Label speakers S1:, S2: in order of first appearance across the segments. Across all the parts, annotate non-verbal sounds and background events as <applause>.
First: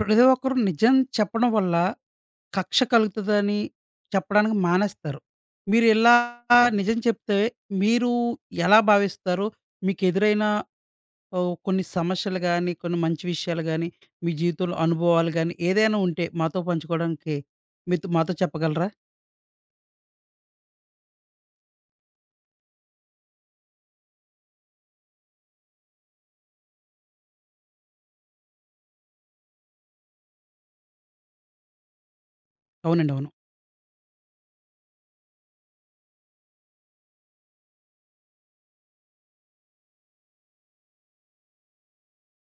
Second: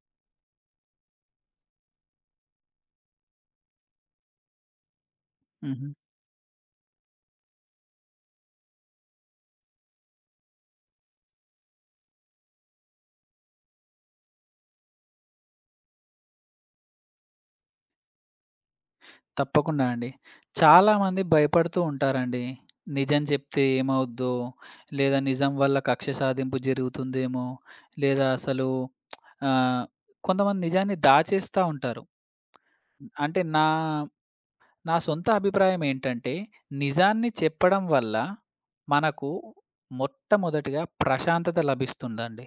S1: ప్రతి ఒక్కరు నిజం చెప్పడం వల్ల కక్ష కలుగుతదని చెప్పడానికి మానేస్తారు. మీరు
S2: హుహు.
S1: ఇలా నిజం చెప్తే మీరు ఎలా భావిస్తారు? మీకు ఎదురైన కొన్ని సమస్యలు గాని, కొన్ని మంచి విషయాలు గాని, మీ జీవితంలో అనుభవాలు గాని ఏదైనా ఉంటే మాతో పంచుకోవడానికి మీతో మాతో చెప్పగలరా?
S2: తప్పకుండా అండి. చాలామంది భయపడుతూ ఉంటారండి. నిజం చెప్తే ఏమవుద్దో, లేదా నిజం వల్ల కక్ష సాధింపు జరుగుతుందేమో, లేదా అసలు ఆహ్, కొంతమంది నిజాన్ని దాచేస్తా ఉంటారు.
S1: అవునండి. అవును.
S2: అంటే నా సొంత అభిప్రాయం ఏంటంటే, నిజాన్ని చెప్పడం వల్ల మనకు మొట్టమొదటిగా ప్రశాంతత లభిస్తుందండి.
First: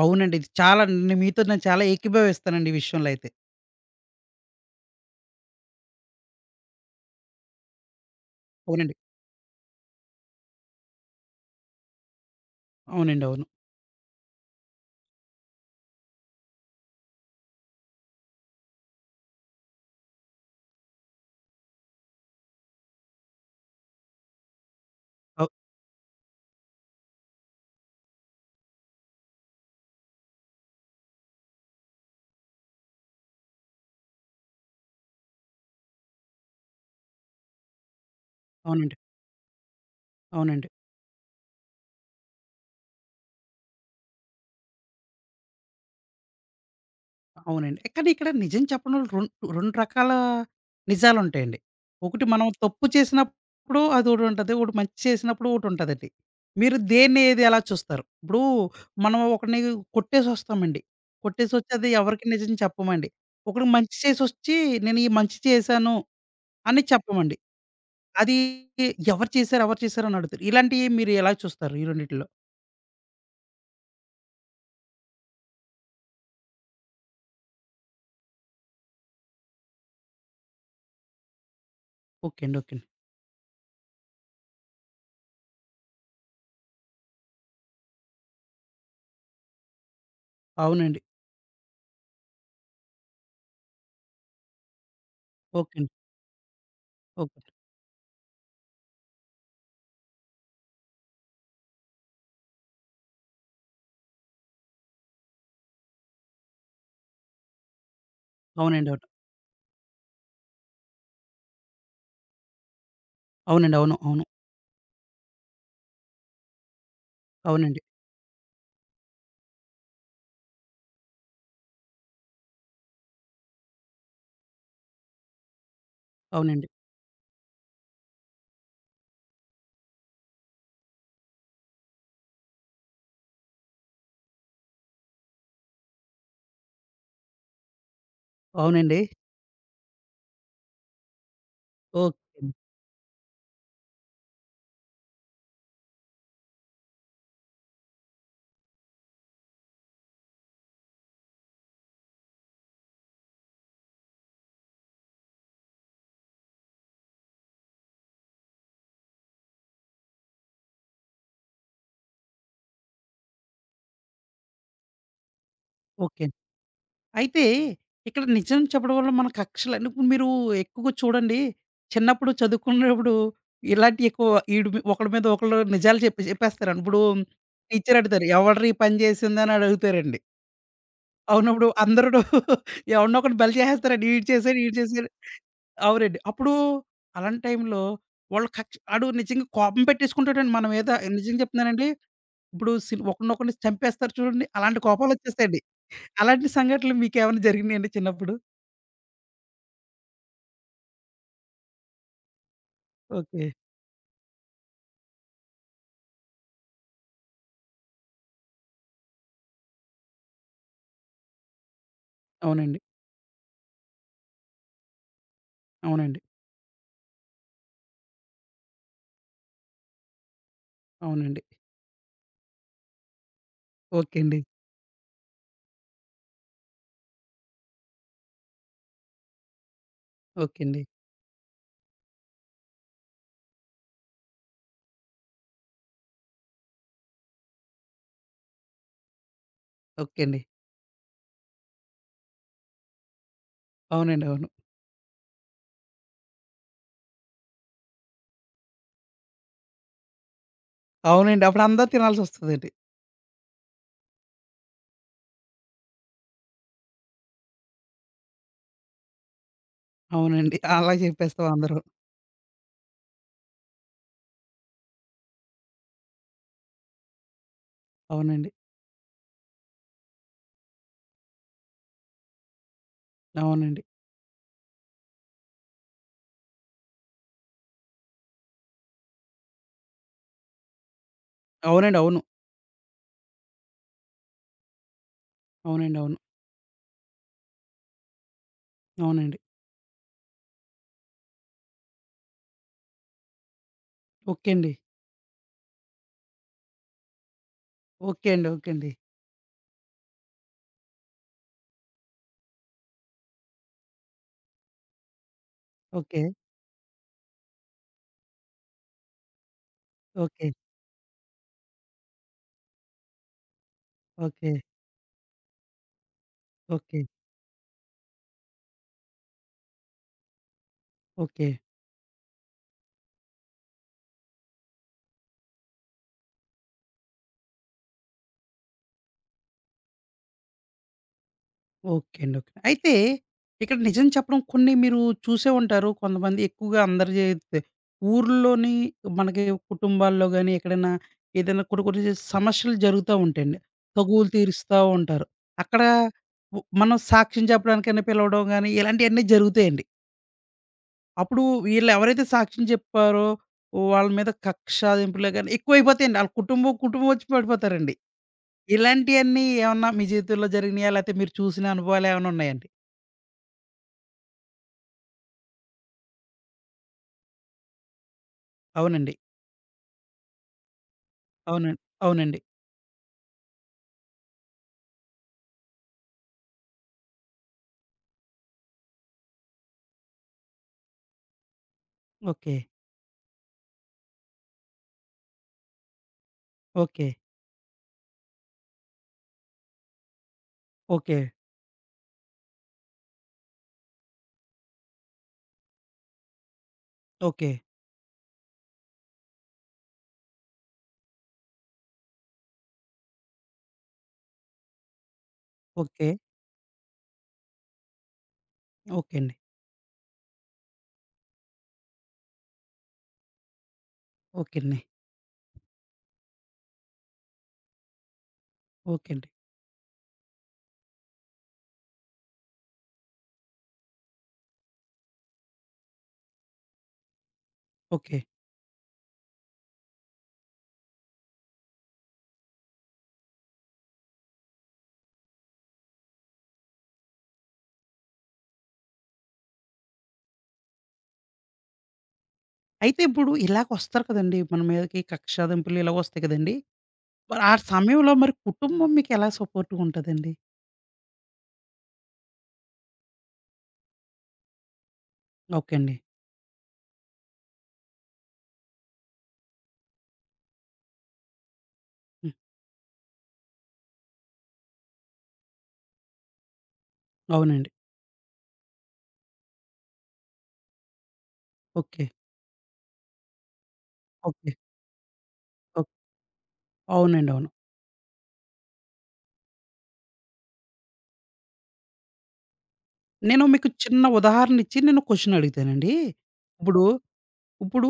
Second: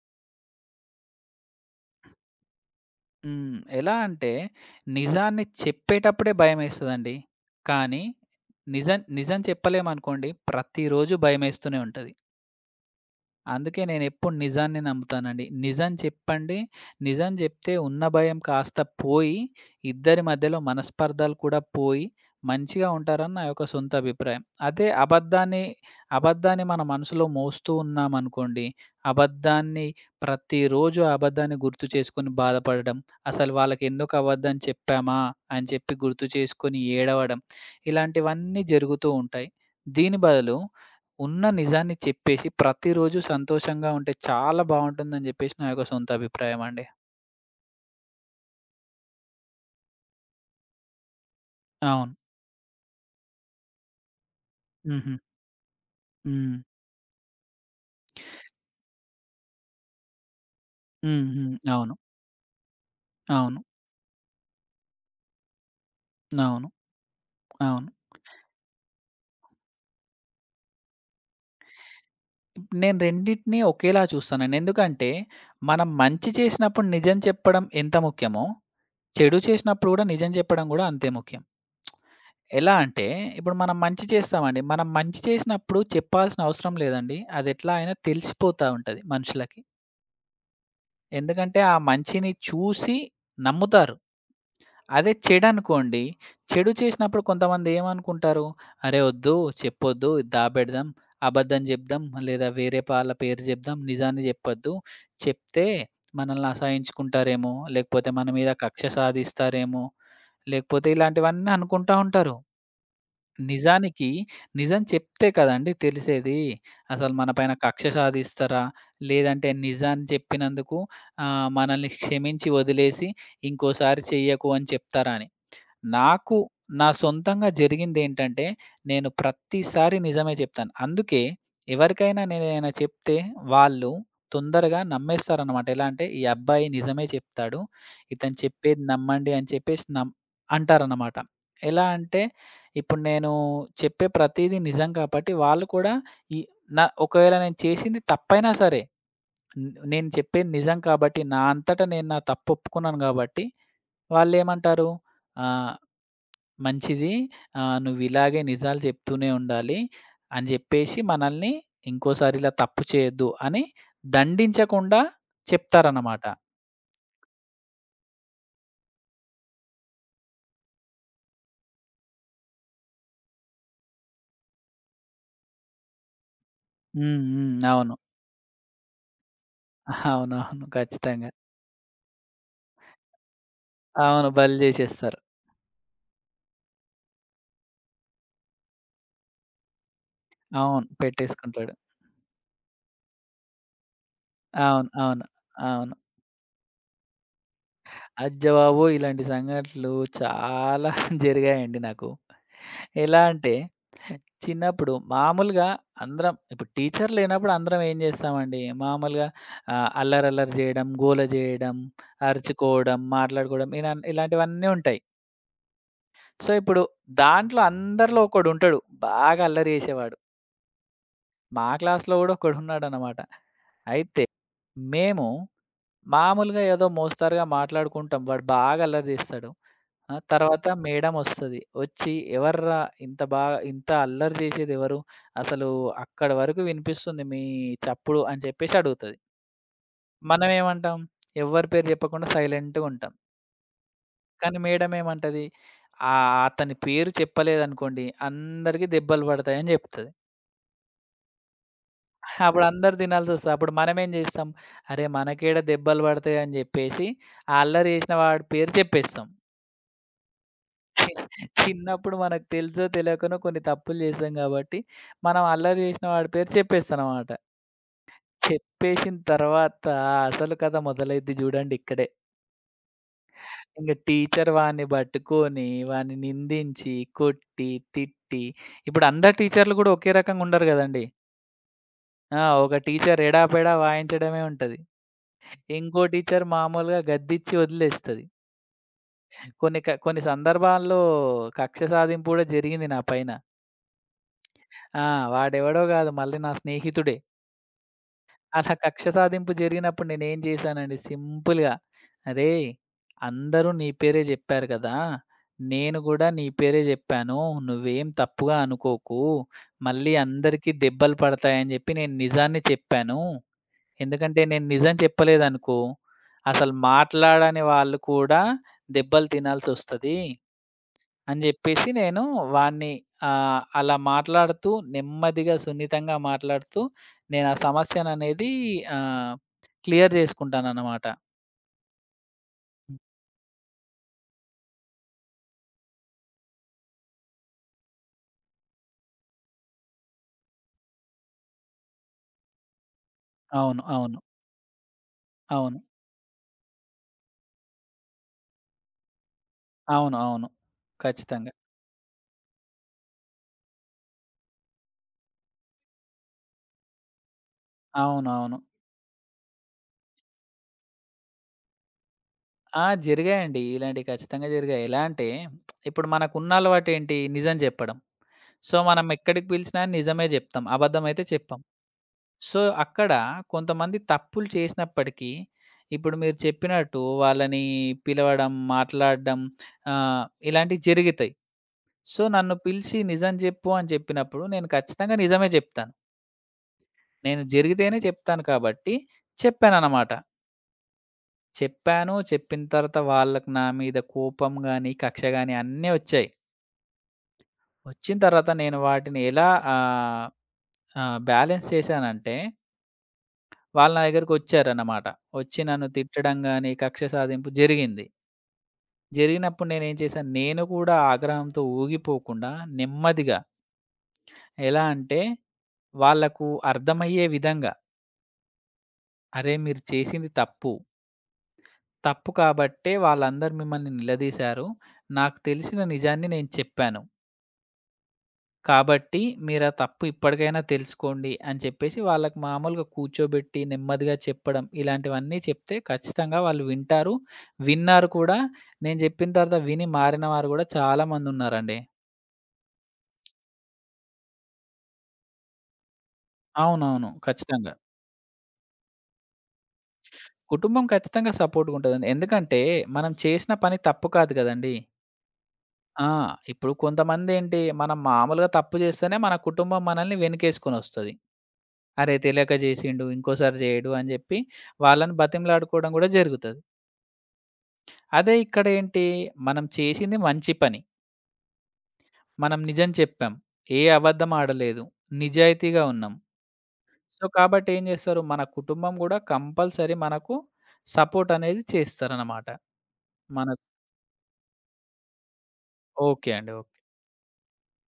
S1: అవునండి. ఇది చాలా మీతో నేను చాలా ఏకీభవిస్తానండి ఈ విషయంలో అయితే.
S2: హ్మ్. ఎలా అంటే నిజాన్ని చెప్పేటప్పుడే భయమేస్తదండి. కానీ
S1: అవునండి.
S2: నిజం నిజం చెప్పలేమనుకోండి ప్రతిరోజు భయమేస్తూనే ఉంటది.
S1: అవునండి. అవును.
S2: అందుకే నేనెప్పుడు నిజాన్ని నమ్ముతానండి. నిజం చెప్పండి. నిజం జెప్తే ఉన్న భయం కాస్త పోయి, ఇద్దరి మధ్యలో మనస్పర్ధలు కూడా పోయి, మంచిగా ఉంటారని నా యొక్క సొంత అభిప్రాయం. అదే
S1: అవ్
S2: అబద్ధాన్ని, అబద్ధాన్ని మన మనసులో మోస్తూ ఉన్నామనుకోండి, అబద్ధాన్ని ప్రతిరోజు ఆ అబద్ధాన్ని గుర్తు చేసుకొని బాధపడడం, అసలు వాళ్ళకెందుకు అబద్ధం చెప్పామా అని చెప్పి గుర్తు చేసుకొని ఏడవడం, ఇలాంటివన్నీ
S1: అవునండి.
S2: జరుగుతూ ఉంటాయి. దీని బదులు
S1: అవునండి.
S2: ఉన్న నిజాన్ని చెప్పేసి ప్రతిరోజు సంతోషంగా ఉంటే చాలా బావుంటుందని జెప్పేసి నా యొక్క సొంత అభిప్రాయం అండి.
S1: అవునండి. కానీ ఇక్కడ నిజం చెప్పడంలో 2 రకాల నిజాలుంటాయండి.
S2: అవును.
S1: ఒకటి మనం తప్పు చేసినప్పుడు అదోటుంటది. ఒకటి మంచి
S2: హుహు.
S1: చేసినప్పుడు ఒకటుంటదండి.
S2: హ్మ్.
S1: మీరు దేన్ని ఏది ఎలా చూస్తారు? ఇప్పుడు మనం ఒకడిని కొట్టేసొస్తామండి.
S2: హ్మ్. హ్మ్.
S1: కొట్టేసొచ్చి అది
S2: అవును.
S1: ఎవరికీ నిజం చెప్పమండి.
S2: అవును.
S1: ఒకడికి మంచి చేసొచ్చి నేను ఈ మంచి చేశాను
S2: అవును.
S1: అని చెప్పమండి.
S2: అవును.
S1: అది ఎవరు చేశారు? ఎవరు చేశారు? అని అడుగుతారు. ఇలాంటియి మీరు ఎలా చూస్తారు ఈ రెండిటిలో?
S2: నేను రెండిటిని ఒకేలా చూస్తానండి. ఎందుకంటే మనం మంచి చేసినప్పుడు నిజం చెప్పడం ఎంత ముఖ్యమో, చెడు చేసినప్పుడు గూడా నిజం చెప్పడం గూడా అంతే ముఖ్యం.
S1: ఓకే అండి.
S2: ఎలా
S1: ఓకే అండి.
S2: అంటే ఇప్పుడు మనం మంచి చేస్తామండి. మనం మంచి చేసినప్పుడు చెప్పాల్సిన అవసరం లేదండి. అదెట్లా అయినా తెలిసిపోతా ఉంటది మనుషులకి.
S1: అవునండి.
S2: ఎందుకంటే ఆ మంచిని చూసి నమ్ముతారు. అదే
S1: ఓకే అండి.
S2: చెడనుకోండి, చెడు చేసినప్పుడు
S1: ఓకే అండి,
S2: కొంతమందేమనుకుంటారు, "అరే! ఒద్దు, చెప్పొద్దు, ఇది దాబెడదాం, అబద్ధం జెప్దాం, లేదా వేరే వాళ్ళ పేరు జెప్దాం, నిజాన్ని జెప్పొద్దు. చెప్తే మనల్ని అసహించుకుంటారేమో, లేకపోతే మన మీద కక్ష
S1: అవునండి. అవును.
S2: సాధిస్తారేమో, లేకపోతే ఇలాంటివన్నీ అనుకుంటా ఉంటారు."
S1: అవునండి. అవును.
S2: నిజానికి
S1: అవును.
S2: నిజం చెప్తే కదండీ తెలిసేది. అసలు మన పైన
S1: అవునండి.
S2: కక్ష సాధిస్తారా? లేదంటే నిజాన్ని చెప్పినందుకు మనల్ని క్షమించి వదిలేసి ఇంకోసారి చెయ్యకు అని చెప్తారా అని. నాకు
S1: అవునండి.
S2: నా సొంతంగా జరిగిందేంటంటే, నేను ప్రతిసారి నిజమే చెప్తాను. అందుకే ఎవరికైనా నేనేదైనా చెప్తే వాళ్ళు తొందరగా నమ్మేస్తారనమాట. ఎలా అంటే, "ఈ అబ్బాయి నిజమే చెప్తాడు. ఇతను చెప్పేది
S1: అవునండి.
S2: నమ్మండి" అని చెప్పేసి అంటారనమాట. ఎలా
S1: ఓకే
S2: అంటే,
S1: అండి.
S2: ఇప్పుడు నేను చెప్పే ప్రతీదీ నిజం కాబట్టి వాళ్ళు కూడా ఈ నా ఒకవేళ నేను చేసింది తప్పైనా సరే, నేను చెప్పేది నిజం కాబట్టి, నా అంతట నేను నా తప్పు ఒప్పుకున్నాను కాబట్టి, వాళ్ళేమంటారు, "ఆ! మంచిది. నువ్విలాగే నిజాలు చెప్తూనే ఉండాలి. అని జెప్పేసి మనల్ని ఇంకోసారి ఇలా తప్పు చేయొద్దు అని దండించకుండా
S1: ఓకే
S2: చెప్తారన్నమాట.
S1: అండి. అయితే ఇక్కడ నిజం చెప్పడం వల్ల మన కక్షలన్నీ ఇప్పుడు మీరు ఎక్కువగా చూడండి, చిన్నప్పుడు చదువుకునేటప్పుడు ఇలాంటియి ఎక్కువ ఈడు మీ ఒకళ్ళ మీద ఒకళ్ళు నిజాలు చెప్పి చెప్పేస్తారండి. ఇప్పుడు
S2: హ్మ్. హ్మ్. అవును.
S1: టీచర్ అడుగుతారు, "ఎవడ్రా ఈ పని చేసిందని" అడుగుతారండి.
S2: అవునవును. ఖచ్చితంగా.
S1: అవునప్పుడు అందరూను <laughs> ఎవడినో ఒకడిని బలి చేసేస్తారండి. "ఈడు
S2: అవును. బలి
S1: చేసాడు, ఈడు చేసాడు."
S2: జేసేస్తారు.
S1: అవునండి. అప్పుడు అలాంటి టైంలో వాళ్ళు కక్ష ఆడు నిజంగా కోపం పెట్టేసుకుంటాడండి మన
S2: అవును.
S1: మీద. నిజం
S2: పెట్టేసుకుంటాడు.
S1: చెప్తున్నానండి. ఇప్పుడు ఒకడినొకడిని చంపేస్తారు చూడండి, అలాంటి
S2: అవును. అవును.
S1: కోపాలొచ్చేస్తాయండి.
S2: అవును.
S1: అలాంటి సంఘటనలు మీకేమైనా జరిగినాయండి చిన్నప్పుడు?
S2: అజ్జబాబోయ్! ఇలాంటి సంఘటనలు చాలా <laughs> జరిగాయండి నాకు. ఎలా
S1: ఓకే.
S2: అంటే, చిన్నప్పుడు మామూలుగా అందరం ఇప్పుడు టీచర్ లేనప్పుడు అందరం ఏం చేస్తామండి, మామూలుగా అల్లరల్లరి చేయడం, గోల చేయడం,
S1: అవునండి.
S2: అరుచుకోవడం, మాట్లాడుకోవడం ఇలా ఇలాంటివన్నీ ఉంటాయి.
S1: అవునండి.
S2: సో, ఇప్పుడు దాంట్లో అందరిలో ఒకడుంటాడు. బాగా అల్లరి చేసేవాడు.
S1: అవునండి.
S2: మా క్లాస్‌లో కూడా ఒకడున్నాడనమాట.
S1: ఓకే
S2: అయితే
S1: అండి.
S2: మేము మామూలుగా ఏదో మోస్తరుగా మాట్లాడుకుంటాం. వాడు బాగా అల్లరి జేస్తాడు. ఆ!
S1: ఓకే
S2: తర్వాత
S1: అండి.
S2: మేడమొస్తది. వచ్చి "ఎవర్రా ఇంత బా ఇంత అల్లరి జేసేదెవరు? అసలు అక్కడి వరకు వినిపిస్తుంది మీ చప్పుడు" అని చెప్పేసి అడుగుతది.
S1: ఓకే అండి.
S2: మనమేమంటాం? ఎవ్వరి పేరు జెప్పకుండా సైలెంట్‌గా ఉంటాం.
S1: అవునండి. అవును.
S2: కానీ మేడమేమంటది? అతని పేరు చెప్పలేదనుకోండి అందరికి దెబ్బలు పడతాయని జెప్తది.
S1: అవునండి. అప్పుడు అందరూ
S2: అప్పుడు
S1: తినాల్సొస్తదండి.
S2: అందరూ తినాల్సొస్తది. అప్పుడు మనమేం జేస్తాం? అరే! మనకేడ దెబ్బలు పడతాయని జెప్పేసి ఆ అల్లరి జేసిన వాడి పేరు చెప్పేస్తాం.
S1: అవునండి. అలా
S2: చి
S1: చెప్పేస్తాం అందరం.
S2: చిన్నప్పుడు మనకు తెలుసో తెలియకనో కొన్ని తప్పులు చేసాం కాబట్టి, మనం అల్లరి చేసిన వాడి పేరు చెప్పేస్తామనమాట.
S1: అవునండి.
S2: చెప్పేసిన తర్వాత అసలు కథ మొదలైద్ది చూడండి ఇక్కడే.
S1: అవునండి.
S2: ఇంక టీచర్ వాడిని పట్టుకొని, వాడిని నిందించి, కొట్టి, తిట్టి ఇప్పుడు అందరు టీచర్‌లు కూడా ఒకే రకంగా ఉండరు గదండీ!
S1: అవునండి. అవును.
S2: ఆ! ఒక టీచర్ ఎడాపెడా వాయించడమే ఉంటది.
S1: అవునండి.
S2: ఇంకో
S1: అవును.
S2: టీచర్ మామూలుగా గద్దిచ్చి వదిలేస్తది.
S1: అవునండి.
S2: కొన్ని సందర్భాల్లో కక్ష సాధింపు కూడా జరిగింది నా పైన.
S1: ఓకే అండి.
S2: ఆ! వాడెవడో గాదు. మళ్ళీ నా స్నేహితుడే.
S1: ఓకే అండి. ఓకే
S2: అలా
S1: అండి.
S2: కక్ష సాధింపు జరిగినప్పుడు నేనేం చేశానండి సింపుల్‌గా, "అరేయ్! అందరూ నీ పేరే జెప్పారు గదా! నేను
S1: ఓకే.
S2: గూడా నీ పేరే జెప్పాను. నువ్వేం తప్పుగా అనుకోకు. మళ్ళీ
S1: ఓకే.
S2: అందరికీ దెబ్బలు పడతాయని" జెప్పి నేను నిజాన్ని చెప్పాను. ఎందుకంటే
S1: ఓకే.
S2: నేను నిజం చెప్పలేదనుకో, అసలు
S1: ఓకే.
S2: మాట్లాడని వాళ్ళు కూడా దెబ్బలు తినాల్సొస్తది. అని
S1: ఓకే.
S2: జెప్పేసి నేను వాడిని అలా మాట్లాడుతూ నెమ్మదిగా, సున్నితంగా మాట్లాడుతూ నేను ఆ సమస్యననేది ఆహ్, క్లియర్ జేసుకుంటాననమాట.
S1: ఓకే అండి. ఓకే. అయితే
S2: హ్మ్.
S1: ఇక్కడ నిజం చెప్పడం కొన్ని మీరు చూసే ఉంటారు. కొంతమంది ఎక్కువగా అందరు చేతే ఊర్లోని మనకి కుటుంబాల్లో గాని, ఎక్కడైనా ఏదైనా కొన్ని కొన్ని సమస్యలు జరుగుతా ఉంటాయండి.
S2: అవును. అవును.
S1: తగువులు తీరుస్తా ఉంటారు.
S2: అవును.
S1: అక్కడ మనం సాక్ష్యం చెప్పడానికైనా పిలవడం గాని, ఇలాంటియన్నీ జరుగుతాయండి.
S2: అవును. అవును.
S1: అప్పుడు
S2: ఖచ్చితంగా.
S1: వీళ్ళు ఎవరైతే సాక్ష్యం చెప్పారో వాళ్ళ మీద కక్ష సాధింపులే గాని ఎక్కువైపోతాయండి. ఆళ్ళ కుటుంబం వచ్చి పడిపోతారండి.
S2: అవునవును.
S1: ఇలాంటియన్నీ ఏమన్నా మీ జీవితంలో జరిగినాయా? లేతే మీరు చూసిన అనుభవాలు ఏమైనా ఉన్నాయా?
S2: ఆ! జరిగాయండి. ఇలాంటివి ఖచ్చితంగా జరిగాయి. ఎలా అంటే ఇప్పుడు మనకున్న అలవాటేంటి నిజం జెప్పడం. సో, మనం
S1: అవునండి.
S2: ఎక్కడికి పిలిచినా నిజమే జెప్తాం. అబద్ధం అయితే చెప్పం.
S1: అవునండి. అవునండి.
S2: సో, అక్కడ కొంతమంది తప్పులు చేసినప్పటికీ, ఇప్పుడు మీరు చెప్పినట్టు వాళ్ళని పిలవడం, మాట్లాడడం ఆహ్, ఇలాంటివి జరుగుతాయి. సో, నన్ను
S1: ఓకే.
S2: పిలిచి నిజం జెప్పు అని జెప్పినప్పుడు నేను ఖచ్చితంగా నిజమే జెప్తాను.
S1: ఓకే.
S2: నేను జరిగితేనే చెప్తాను కాబట్టి చెప్పాననమాట.
S1: ఓకే.
S2: చెప్పాను. చెప్పిన తర్వాత వాళ్ళకి నా మీద కోపం గాని, కక్ష గాని అన్నీ ఒచ్చాయి.
S1: ఓకే.
S2: ఒచ్చిన తర్వాత నేను వాటిని ఎలా ఆహ్, ఆహ్, బ్యాలెన్స్ చేశానంటే వాళ్ళు నా దగ్గరకొచ్చారన్నమాట. వచ్చి నన్ను
S1: ఓకే.
S2: తిట్టడం గాని, కక్ష సాధింపు జరిగింది.
S1: ఓకే అండి.
S2: జరిగినప్పుడు నేనేం చేశాను, నేను కూడా ఆగ్రహంతో ఊగిపోకుండా నెమ్మదిగా
S1: ఓకే అండి.
S2: ఎలా అంటే, వాళ్ళకు అర్థమయ్యే విధంగా,
S1: ఓకే అండి.
S2: "అరే! మీరు చేసింది తప్పు. తప్పు కాబట్టే వాళ్ళందరూ మిమ్మల్ని నిలదీశారు. నాకు తెలిసిన నిజాన్ని నేను చెప్పాను.
S1: ఓకే.
S2: కాబట్టి మీరా తప్పు ఇప్పటికైనా తెలుసుకోండి అని చెప్పేసి వాళ్ళకి మామూలుగా కూర్చోబెట్టి, నెమ్మదిగా చెప్పడం ఇలాంటివన్నీ చెప్తే ఖచ్చితంగా వాళ్ళు వింటారు. విన్నారు కూడా. నేను చెప్పిన తర్వాత విని మారిన వారు గూడా చాలామందున్నారండి.
S1: అయితే ఇప్పుడు ఇలాగొస్తారు కదండీ! మన మీదకి కక్షాదింపులు ఇలాగొస్తాయి కదండీ!
S2: అవునవును.
S1: మరి ఆ
S2: ఖచ్చితంగా.
S1: సమయంలో మరి కుటుంబం మీకెలా సపోర్ట్‌గా ఉంటదండి?
S2: కుటుంబం ఖచ్చితంగా సపోర్ట్‌గుంటదండి. ఎందుకంటే మనం చేసిన పని తప్పు కాదు గదండీ!
S1: ఓకే అండి.
S2: ఆ! ఇప్పుడు కొంతమందేంటి మనం మామూలుగా తప్పు జేస్తేనే మన కుటుంబం మనల్ని వెనకేసుకొనొస్తది. అరే!
S1: హ్మ్.
S2: తెలియక జేసిండు ఇంకోసారి జేయడు అని జెప్పి వాళ్ళని బతిమలాడుకోవడం గూడా జరుగుతది.
S1: అవునండి.
S2: అదే ఇక్కడేంటి, మనం చేసింది మంచి పని.
S1: ఓకే.
S2: మనం నిజం చెప్పాం. ఏ అబద్ధం
S1: ఓకే.
S2: ఆడలేదు. నిజాయితీగా
S1: ఓకే.
S2: ఉన్నాం. సో,
S1: అవునండి. అవును.
S2: కాబట్టి ఏం చేస్తారు, మన కుటుంబం గూడా కంపల్సరీ మనకు సపోర్ట్ అనేది చేస్తారనమాట.
S1: నేను
S2: మనకు
S1: మీకు చిన్న ఉదాహరణ ఇచ్చి నేను క్వెషన్ అడుగుతానండి.
S2: ఓకే అండి. ఓకే.
S1: ఇప్పుడు ఇప్పుడు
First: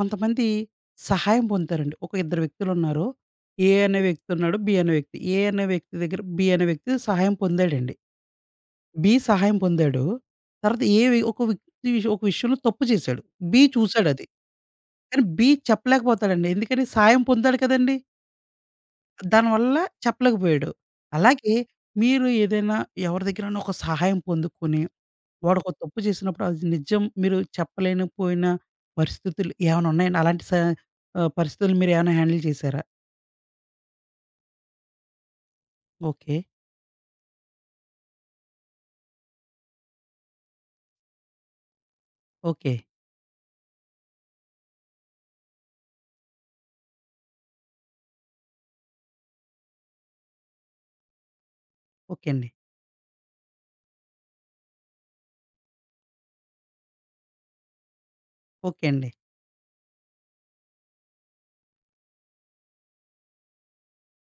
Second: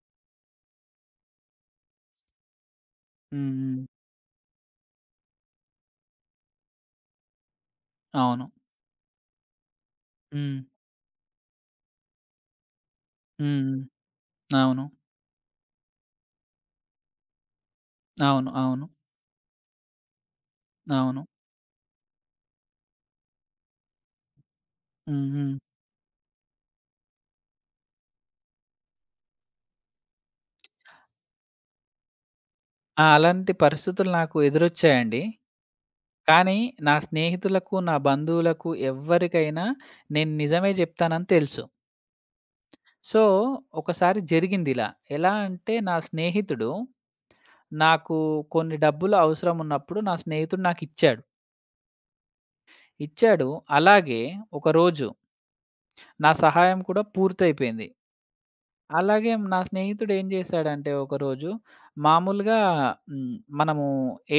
S1: కొంతమంది సహాయం పొందుతారండి. ఒక ఇద్దరు వ్యక్తులున్నారు.
S2: హ్మ్.
S1: ఏ
S2: హ్మ్.
S1: అనే వ్యక్తి ఉన్నాడు. బి అనే వ్యక్తి. ఏ అనే వ్యక్తి దగ్గర బి అనే వ్యక్తి సహాయం పొందాడండి.
S2: అవును.
S1: బి సహాయం పొందాడు.
S2: హ్మ్.
S1: తర్వాత ఏ వి ఒక వ్యక్తి ఒక విషయంలో తప్పు చేశాడు.
S2: హ్మ్.
S1: బి
S2: హ్మ్.
S1: చూసాడది.
S2: అవును.
S1: కానీ బి చెప్పలేకపోతాడండి. ఎందుకని సహాయం పొందాడు కదండీ!
S2: అవును. అవును.
S1: దానివల్ల చెప్పలేకపోయాడు.
S2: అవును.
S1: అలాగే మీరు ఏదైనా ఎవరి దగ్గరైనా ఒక సహాయం పొందుకొని
S2: హ్మ్. హ్మ్.
S1: వాడొక తప్పు చేసినప్పుడు అది నిజం మీరు చెప్పలేనిపోయిన పరిస్థితులు ఏమైనా ఉన్నాయండి? అలాంటి స పరిస్థితులు మీరేమైనా హ్యాండిల్ చేసారా?
S2: ఆ! అలాంటి పరిస్థితులు నాకు ఎదురొచ్చాయండి.
S1: ఓకే.
S2: కానీ నా స్నేహితులకు, నా బంధువులకు ఎవ్వరికైనా నేను నిజమే జెప్తానని తెలుసు.
S1: ఓకే.
S2: సో, ఒకసారి జరిగిందిలా. ఎలా అంటే నా స్నేహితుడు నాకు కొన్ని డబ్బులు అవసరం ఉన్నప్పుడు నా స్నేహితుడు నాకిచ్చాడు. ఇచ్చాడు.
S1: ఓకే అండి.
S2: ఇచ్చాడు అలాగే ఒకరోజు నా సహాయం కూడా పూర్తయిపోయింది.
S1: ఓకే అండి.
S2: అలాగే నా స్నేహితుడు ఏం చేశాడంటే ఒకరోజు మామూలుగా మనము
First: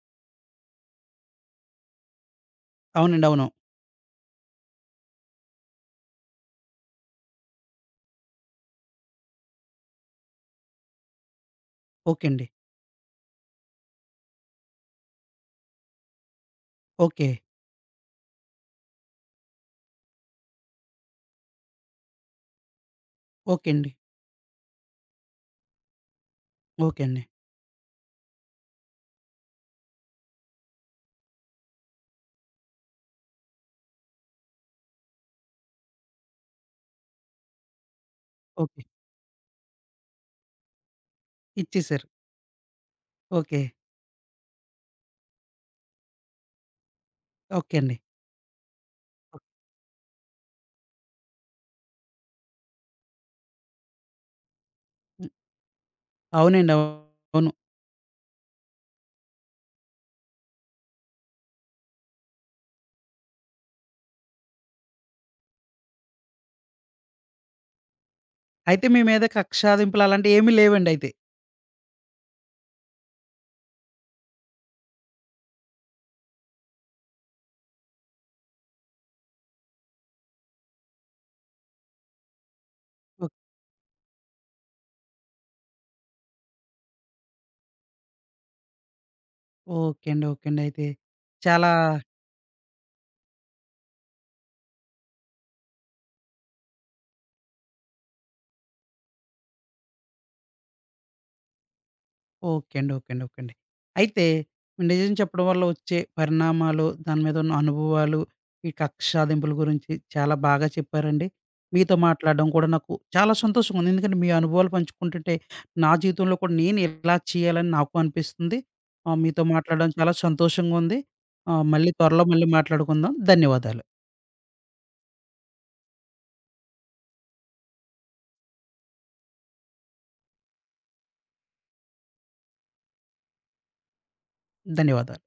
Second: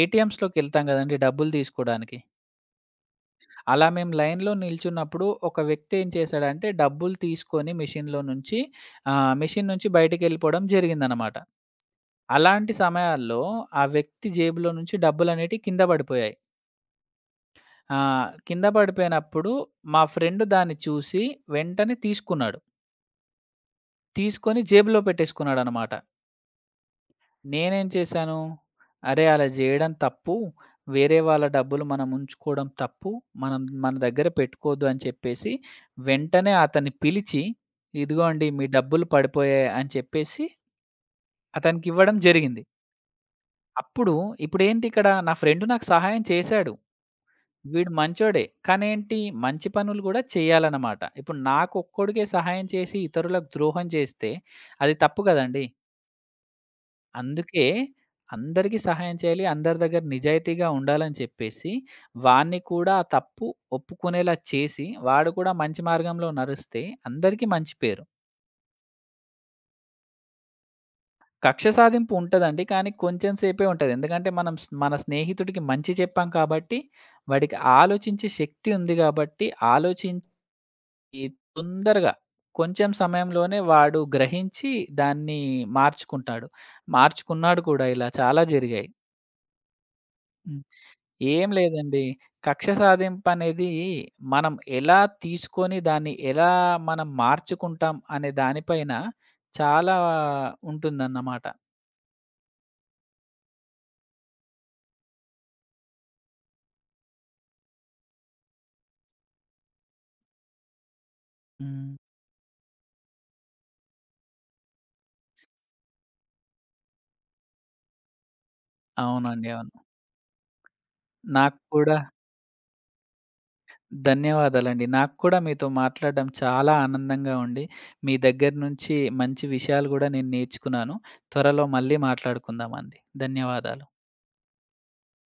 S2: ఏటీఎమ్స్‌లోకెళ్తాం గదండీ డబ్బులు తీసుకోడానికి.
S1: అవునండి. అవును.
S2: అలా మేము లైన్‌లో నిల్చున్నప్పుడు ఒక వ్యక్తి ఏం చేశాడంటే డబ్బులు తీసుకొని మెషిన్‌లో నుంచి మెషిన్ నుంచి బయటికెళ్ళిపోవడం జరిగిందనమాట.
S1: ఓకే అండి.
S2: అలాంటి సమయాల్లో ఆ వ్యక్తి జేబులో నుంచి డబ్బులనేటివి కింద పడిపోయాయి.
S1: ఓకే.
S2: ఆ! కింద పడిపోయినప్పుడు మా ఫ్రెండ్ దాన్ని చూసి వెంటనే తీసుకున్నాడు.
S1: ఓకే అండి.
S2: తీసుకొని జేబులో పెట్టేసుకున్నాడనమాట.
S1: ఓకే అండి.
S2: నేనేం చేశాను, "అరే! అలా జేయడం తప్పు. వేరే వాళ్ళ డబ్బులు మనం ఉంచుకోవడం తప్పు. మనం మన దగ్గర పెట్టుకోవద్దు" అని చెప్పేసి వెంటనే అతన్ని పిలిచి, "ఇదిగోండి మీ
S1: ఓకే.
S2: డబ్బులు పడిపోయాయి" అని చెప్పేసి అతనికి
S1: ఇచ్చేసారు.
S2: ఇవ్వడం జరిగింది.
S1: ఓకే.
S2: అప్పుడు ఇప్పుడేంటి ఇక్కడ నా ఫ్రెండ్ నాకు సహాయం చేశాడు.
S1: ఓకే
S2: వీడు
S1: అండి.
S2: మంచోడే. కానీ ఏంటి
S1: ఓహ్!
S2: మంచి పనులు గూడా చేయాలనమాట. ఇప్పుడు నాకొక్కడికే సహాయం చేసి ఇతరులకు ద్రోహం చేస్తే అది తప్పు
S1: హ్మ్.
S2: గదండీ!
S1: అవునండి. అవును.
S2: అందుకే అందరికీ సహాయం చేయాలి. అందరి దగ్గర నిజాయితీగా ఉండాలని చెప్పేసి వాడిని కూడా ఆ తప్పు ఒప్పుకునేలా చేసి వాడు కూడా మంచి మార్గంలో నడిస్తే అందరికీ మంచి పేరు.
S1: అయితే మీ మీద కక్షాదింపులు అలాంటియేమీ లేవండి అయితే?
S2: కక్ష సాధింపు ఉంటదండి. కానీ కొంచెం సేపే ఉంటది. ఎందుకంటే మనం స్ మన స్నేహితుడికి మంచి చెప్పాం కాబట్టి వాడికి ఆలోచించే శక్తి ఉంది గాబట్టి ఆలోచించి ఈ తొందరగా కొంచెం
S1: ఓహ్!
S2: సమయంలోనే వాడు గ్రహించి దాన్ని మార్చుకుంటాడు. మార్చుకున్నాడు కూడా ఇలా చాలా జరిగాయి.
S1: ఓకే అండి. ఓకే
S2: హ్మ్.
S1: అండి. అయితే
S2: ఏం
S1: చాలా
S2: లేదండి. కక్ష సాధింపనేది మనం ఎలా తీసుకొని దాన్ని ఎలా మనం మార్చుకుంటాం అనే దానిపైన చాలా ఉంటుందన్నమాట.
S1: ఓకే అండి. ఓకే అండి. ఓకే అండి. అయితే నిజం చెప్పడం వల్ల వచ్చే పరిణామాలు, దాని మీద ఉన్న అనుభవాలు, ఈ కక్ష సాధింపుల గురించి చాలా బాగా చెప్పారండి.
S2: హ్మ్.
S1: మీతో మాట్లాడడం కూడా నాకు చాలా సంతోషంగా ఉంది. ఎందుకంటే మీ అనుభవాలు పంచుకుంటుంటే నా జీవితంలో కూడా నేను ఇలా చేయాలని నాకు అనిపిస్తుంది. మీతో
S2: అవునండి. అవును.
S1: మాట్లాడడం చాలా సంతోషంగా ఉంది.
S2: నాకు
S1: మళ్ళీ
S2: కూడా
S1: త్వరలో మళ్ళీ మాట్లాడుకుందాం. ధన్యవాదాలు.
S2: ధన్యవాదాలండి. నాకు కూడా మీతో మాట్లాడడం చాలా ఆనందంగా ఉంది. మీ దగ్గర నుంచి మంచి విషయాలు గూడా నేను నేర్చుకున్నాను. త్వరలో మళ్ళీ మాట్లాడుకుందామండి. ధన్యవాదాలు.
S1: ధన్యవాదాలు.